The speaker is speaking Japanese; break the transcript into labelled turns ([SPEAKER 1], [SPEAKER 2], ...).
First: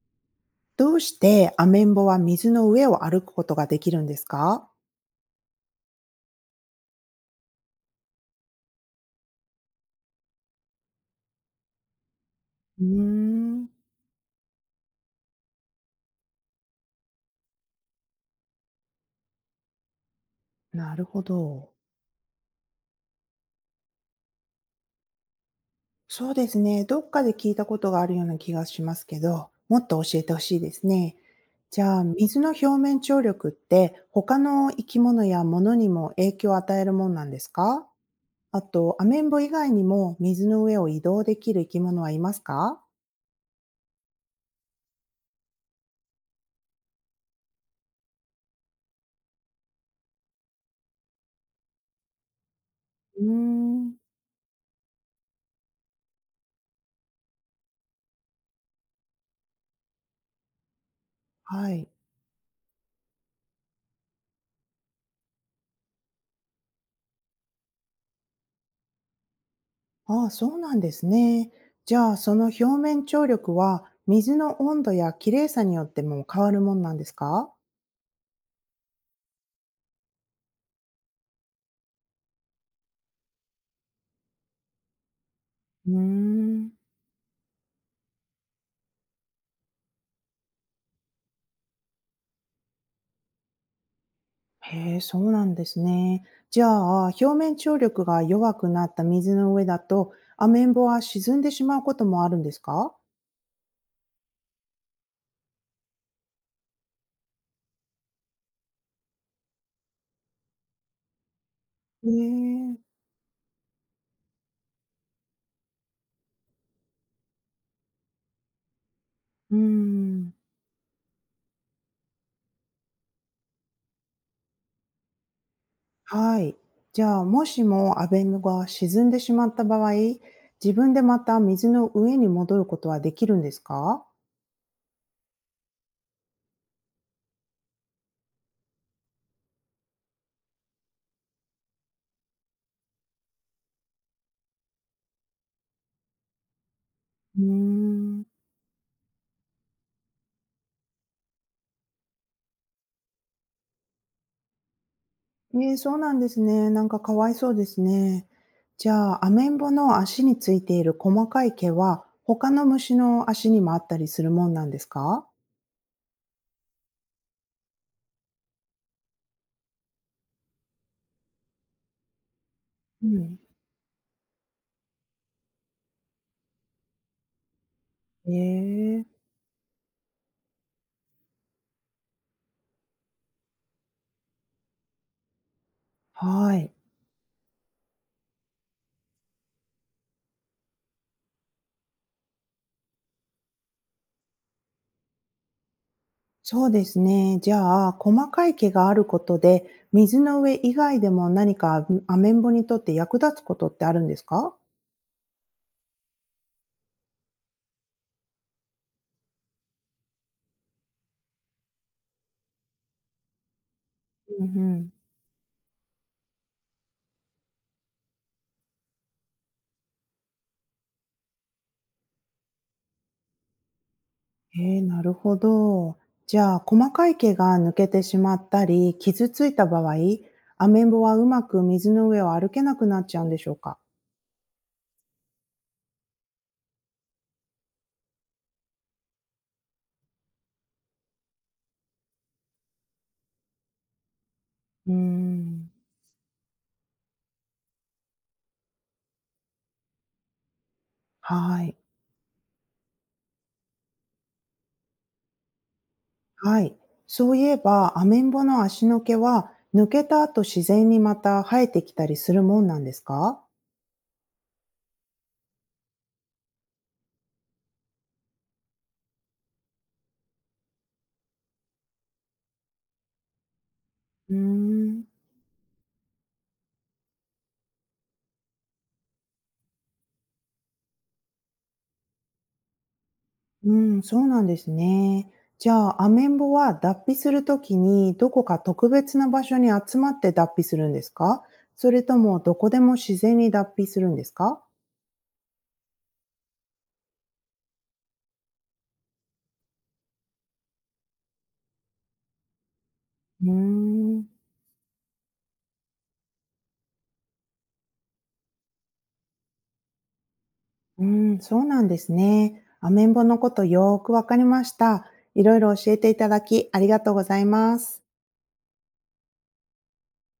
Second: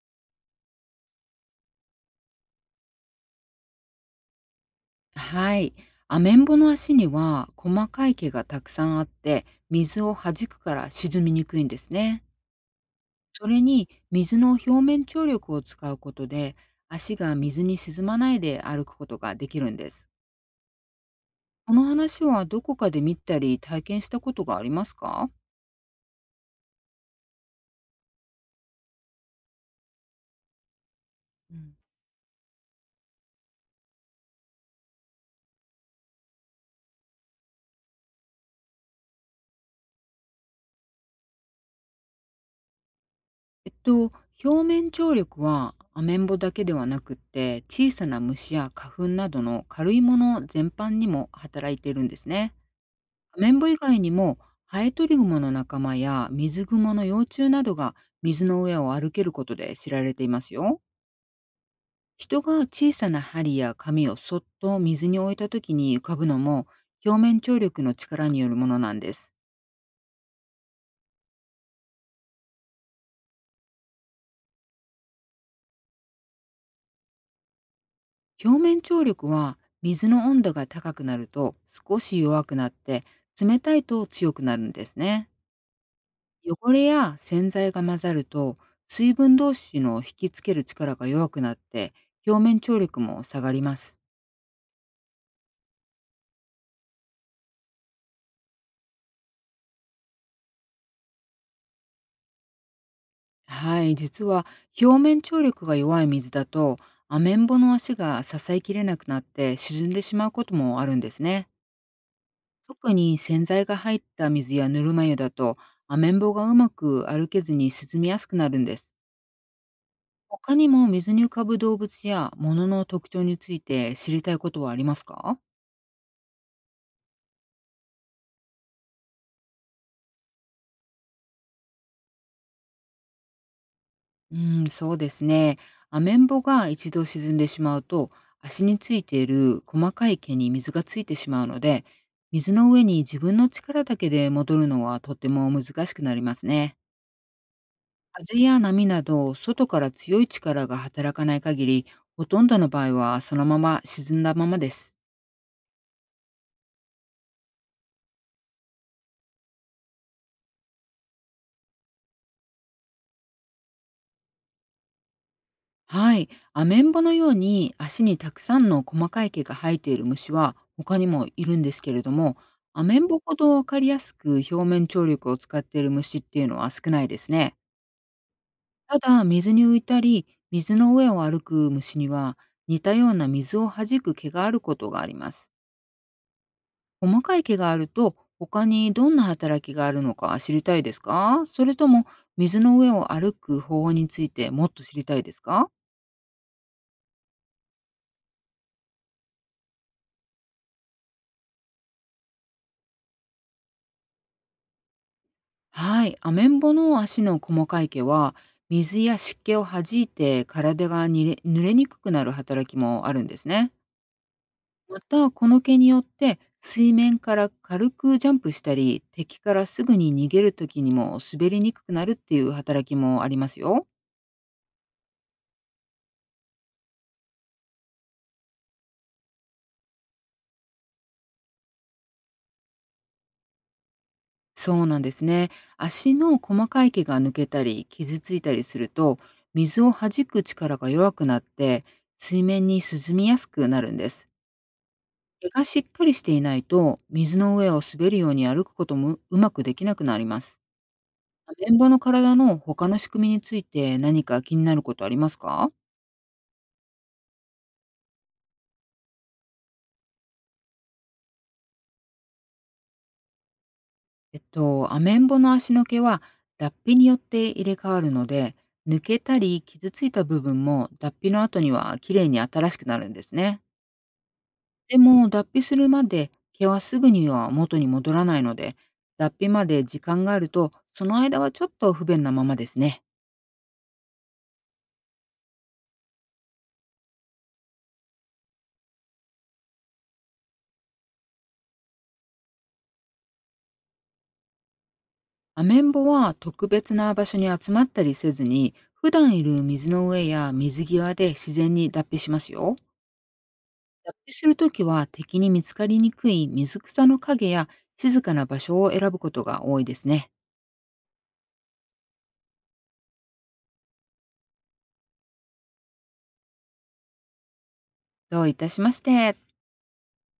[SPEAKER 1] どうしてアメンボは水の上を歩くことができるんですか？
[SPEAKER 2] はい。アメンボの足には細かい毛がたくさんあって、水を弾くから沈みにくいんですね。
[SPEAKER 1] うー
[SPEAKER 2] それ
[SPEAKER 1] ん、
[SPEAKER 2] に水の表面張力を使うことで、足が水に沈まないで歩くことができるんです。
[SPEAKER 1] なるほど。
[SPEAKER 2] この話はどこかで見たり体験したことがありますか？
[SPEAKER 1] そうですね。どっかで聞いたことがあるような気がしますけど、もっと教えてほしいですね。
[SPEAKER 2] うん、
[SPEAKER 1] じゃあ、水の表面張力って他の生き物や物にも影響を与えるもんなんですか？あと、アメンボ以外にも水の上を移動できる生き物はいますか？
[SPEAKER 2] えっと、表面張力はアメンボだけではなくって、小さな虫や花粉などの軽いもの全般にも働いているんですね。
[SPEAKER 1] うー
[SPEAKER 2] アメンボ以
[SPEAKER 1] ん、
[SPEAKER 2] 外にもハエトリグモの仲間や水グモの幼虫などが水の上を歩けることで知られていますよ。
[SPEAKER 1] はい。
[SPEAKER 2] 人が小さな針や紙をそっと水に置いた時に浮かぶのも表面張力の力によるものなんです。
[SPEAKER 1] ああ、そうなんですね。じゃあ、その表面張力は水の温度や綺麗さによっても変わるもんなんですか？
[SPEAKER 2] 表面張力は水の温度が高くなると少し弱くなって、冷たいと強くなるんですね。
[SPEAKER 1] うーん。
[SPEAKER 2] 汚れや洗剤が混ざると水分同士の引きつける力が弱くなって、表面張力も下がります。
[SPEAKER 1] へえ、そうなんですね。じゃあ、表面張力が弱くなった水の上だと、アメンボは沈んでしまうこともあるんですか？
[SPEAKER 2] はい、実は表面張力が弱い水だとアメンボの足が支えきれなくなって沈んでしまうこともあるんですね。
[SPEAKER 1] へえ、
[SPEAKER 2] 特に洗剤が入った水やぬるま湯だとアメンボがうまく歩けずに沈みやすくなるんです。
[SPEAKER 1] うーん。
[SPEAKER 2] 他にも水に浮かぶ動物や物の特徴について知りたいことはありますか？
[SPEAKER 1] はい。じゃあ、もしもアメンボが沈んでしまった場合、自分でまた水の上に戻ることはできるんですか？
[SPEAKER 2] うん、そうですね。アメンボが一度沈んでしまうと、足についている細かい毛に水がついてしまうので、水の上に自分の力だけで戻るのはとても難しくなりますね。
[SPEAKER 1] うーん。
[SPEAKER 2] 風や波など、外から強い力が働かない限り、ほとんどの場合はそのまま沈んだままです。
[SPEAKER 1] ええ、そうなんですね。なんかかわいそうですね。じゃあ、アメンボの足についている細かい毛は、他の虫の足にもあったりするもんなんですか？
[SPEAKER 2] はい。アメンボのように足にたくさんの細かい毛が生えている虫は他にもいるんですけれども、アメ
[SPEAKER 1] う
[SPEAKER 2] ンボほ
[SPEAKER 1] ん。
[SPEAKER 2] どわかりやすく表面張力を使っている虫っていうのは少ないですね。
[SPEAKER 1] え
[SPEAKER 2] た
[SPEAKER 1] え、
[SPEAKER 2] だ、水に浮いたり、水の上を歩く虫には似たような水を弾く毛があることがあります。
[SPEAKER 1] はい。
[SPEAKER 2] 細かい毛があると他にどんな働きがあるのか知りたいですか？それとも水の上を歩く方法についてもっと知りたいですか？
[SPEAKER 1] そうですね。じゃあ、細かい毛があることで、水の上以外でも何か、アメンボにとって役立つことってあるんですか？
[SPEAKER 2] はい、アメンボの足の細かい毛は水や湿気を弾いて体がにれ濡れにくくなる働きもあるんですね。
[SPEAKER 1] うん、うん。
[SPEAKER 2] またこの毛によって水面から軽くジャンプしたり敵からすぐに逃げる時にも滑りにくくなるっていう働きもありますよ。
[SPEAKER 1] ええ、なるほど。じゃあ、細かい毛が抜けてしまったり、傷ついた場合、アメンボはうまく水の上を歩けなくなっちゃうんでしょうか？
[SPEAKER 2] そうなんですね。足の細かい毛が抜けたり傷ついたりすると水を弾く力が弱くなって、水面に沈みやすくなるんです。
[SPEAKER 1] うー
[SPEAKER 2] 毛が
[SPEAKER 1] ん。
[SPEAKER 2] しっかりしていないと、水の上を滑るように歩くこともうまくできなくなります。ア
[SPEAKER 1] は
[SPEAKER 2] メ
[SPEAKER 1] い。
[SPEAKER 2] ンボの体の他の仕組みについて何か気になることありますか？
[SPEAKER 1] はい。そういえば、アメンボの足の毛は、抜けた後自然にまた生えてきたりするもんなんですか？
[SPEAKER 2] アメンボの足の毛は脱皮によって入れ替わるので、抜けたり傷ついた部分も脱皮の後にはきれいに新しくなるんですね。
[SPEAKER 1] うー
[SPEAKER 2] で
[SPEAKER 1] ん。
[SPEAKER 2] も脱皮するまで毛はすぐには元に戻らないので、脱皮まで時間があると、その間はちょっと不便なままですね。
[SPEAKER 1] うん、そうなんですね。じゃあ、アメンボは脱皮するときにどこか特別な場所に集まって脱皮するんですか？それともどこでも自然に脱皮するんですか？
[SPEAKER 2] アメンボは特別な場所に集まったりせずに、普段いる水の上や水際で自然に脱皮しますよ。
[SPEAKER 1] うー
[SPEAKER 2] 脱
[SPEAKER 1] ん、
[SPEAKER 2] 皮するときは敵に見つかりにくい水草の影や静かな場所を選ぶことが多いですね。
[SPEAKER 1] うん、そうなんですね。アメンボのことよーくわかりました。いろいろ教えていただきありがとうございます。
[SPEAKER 2] どういたしまして。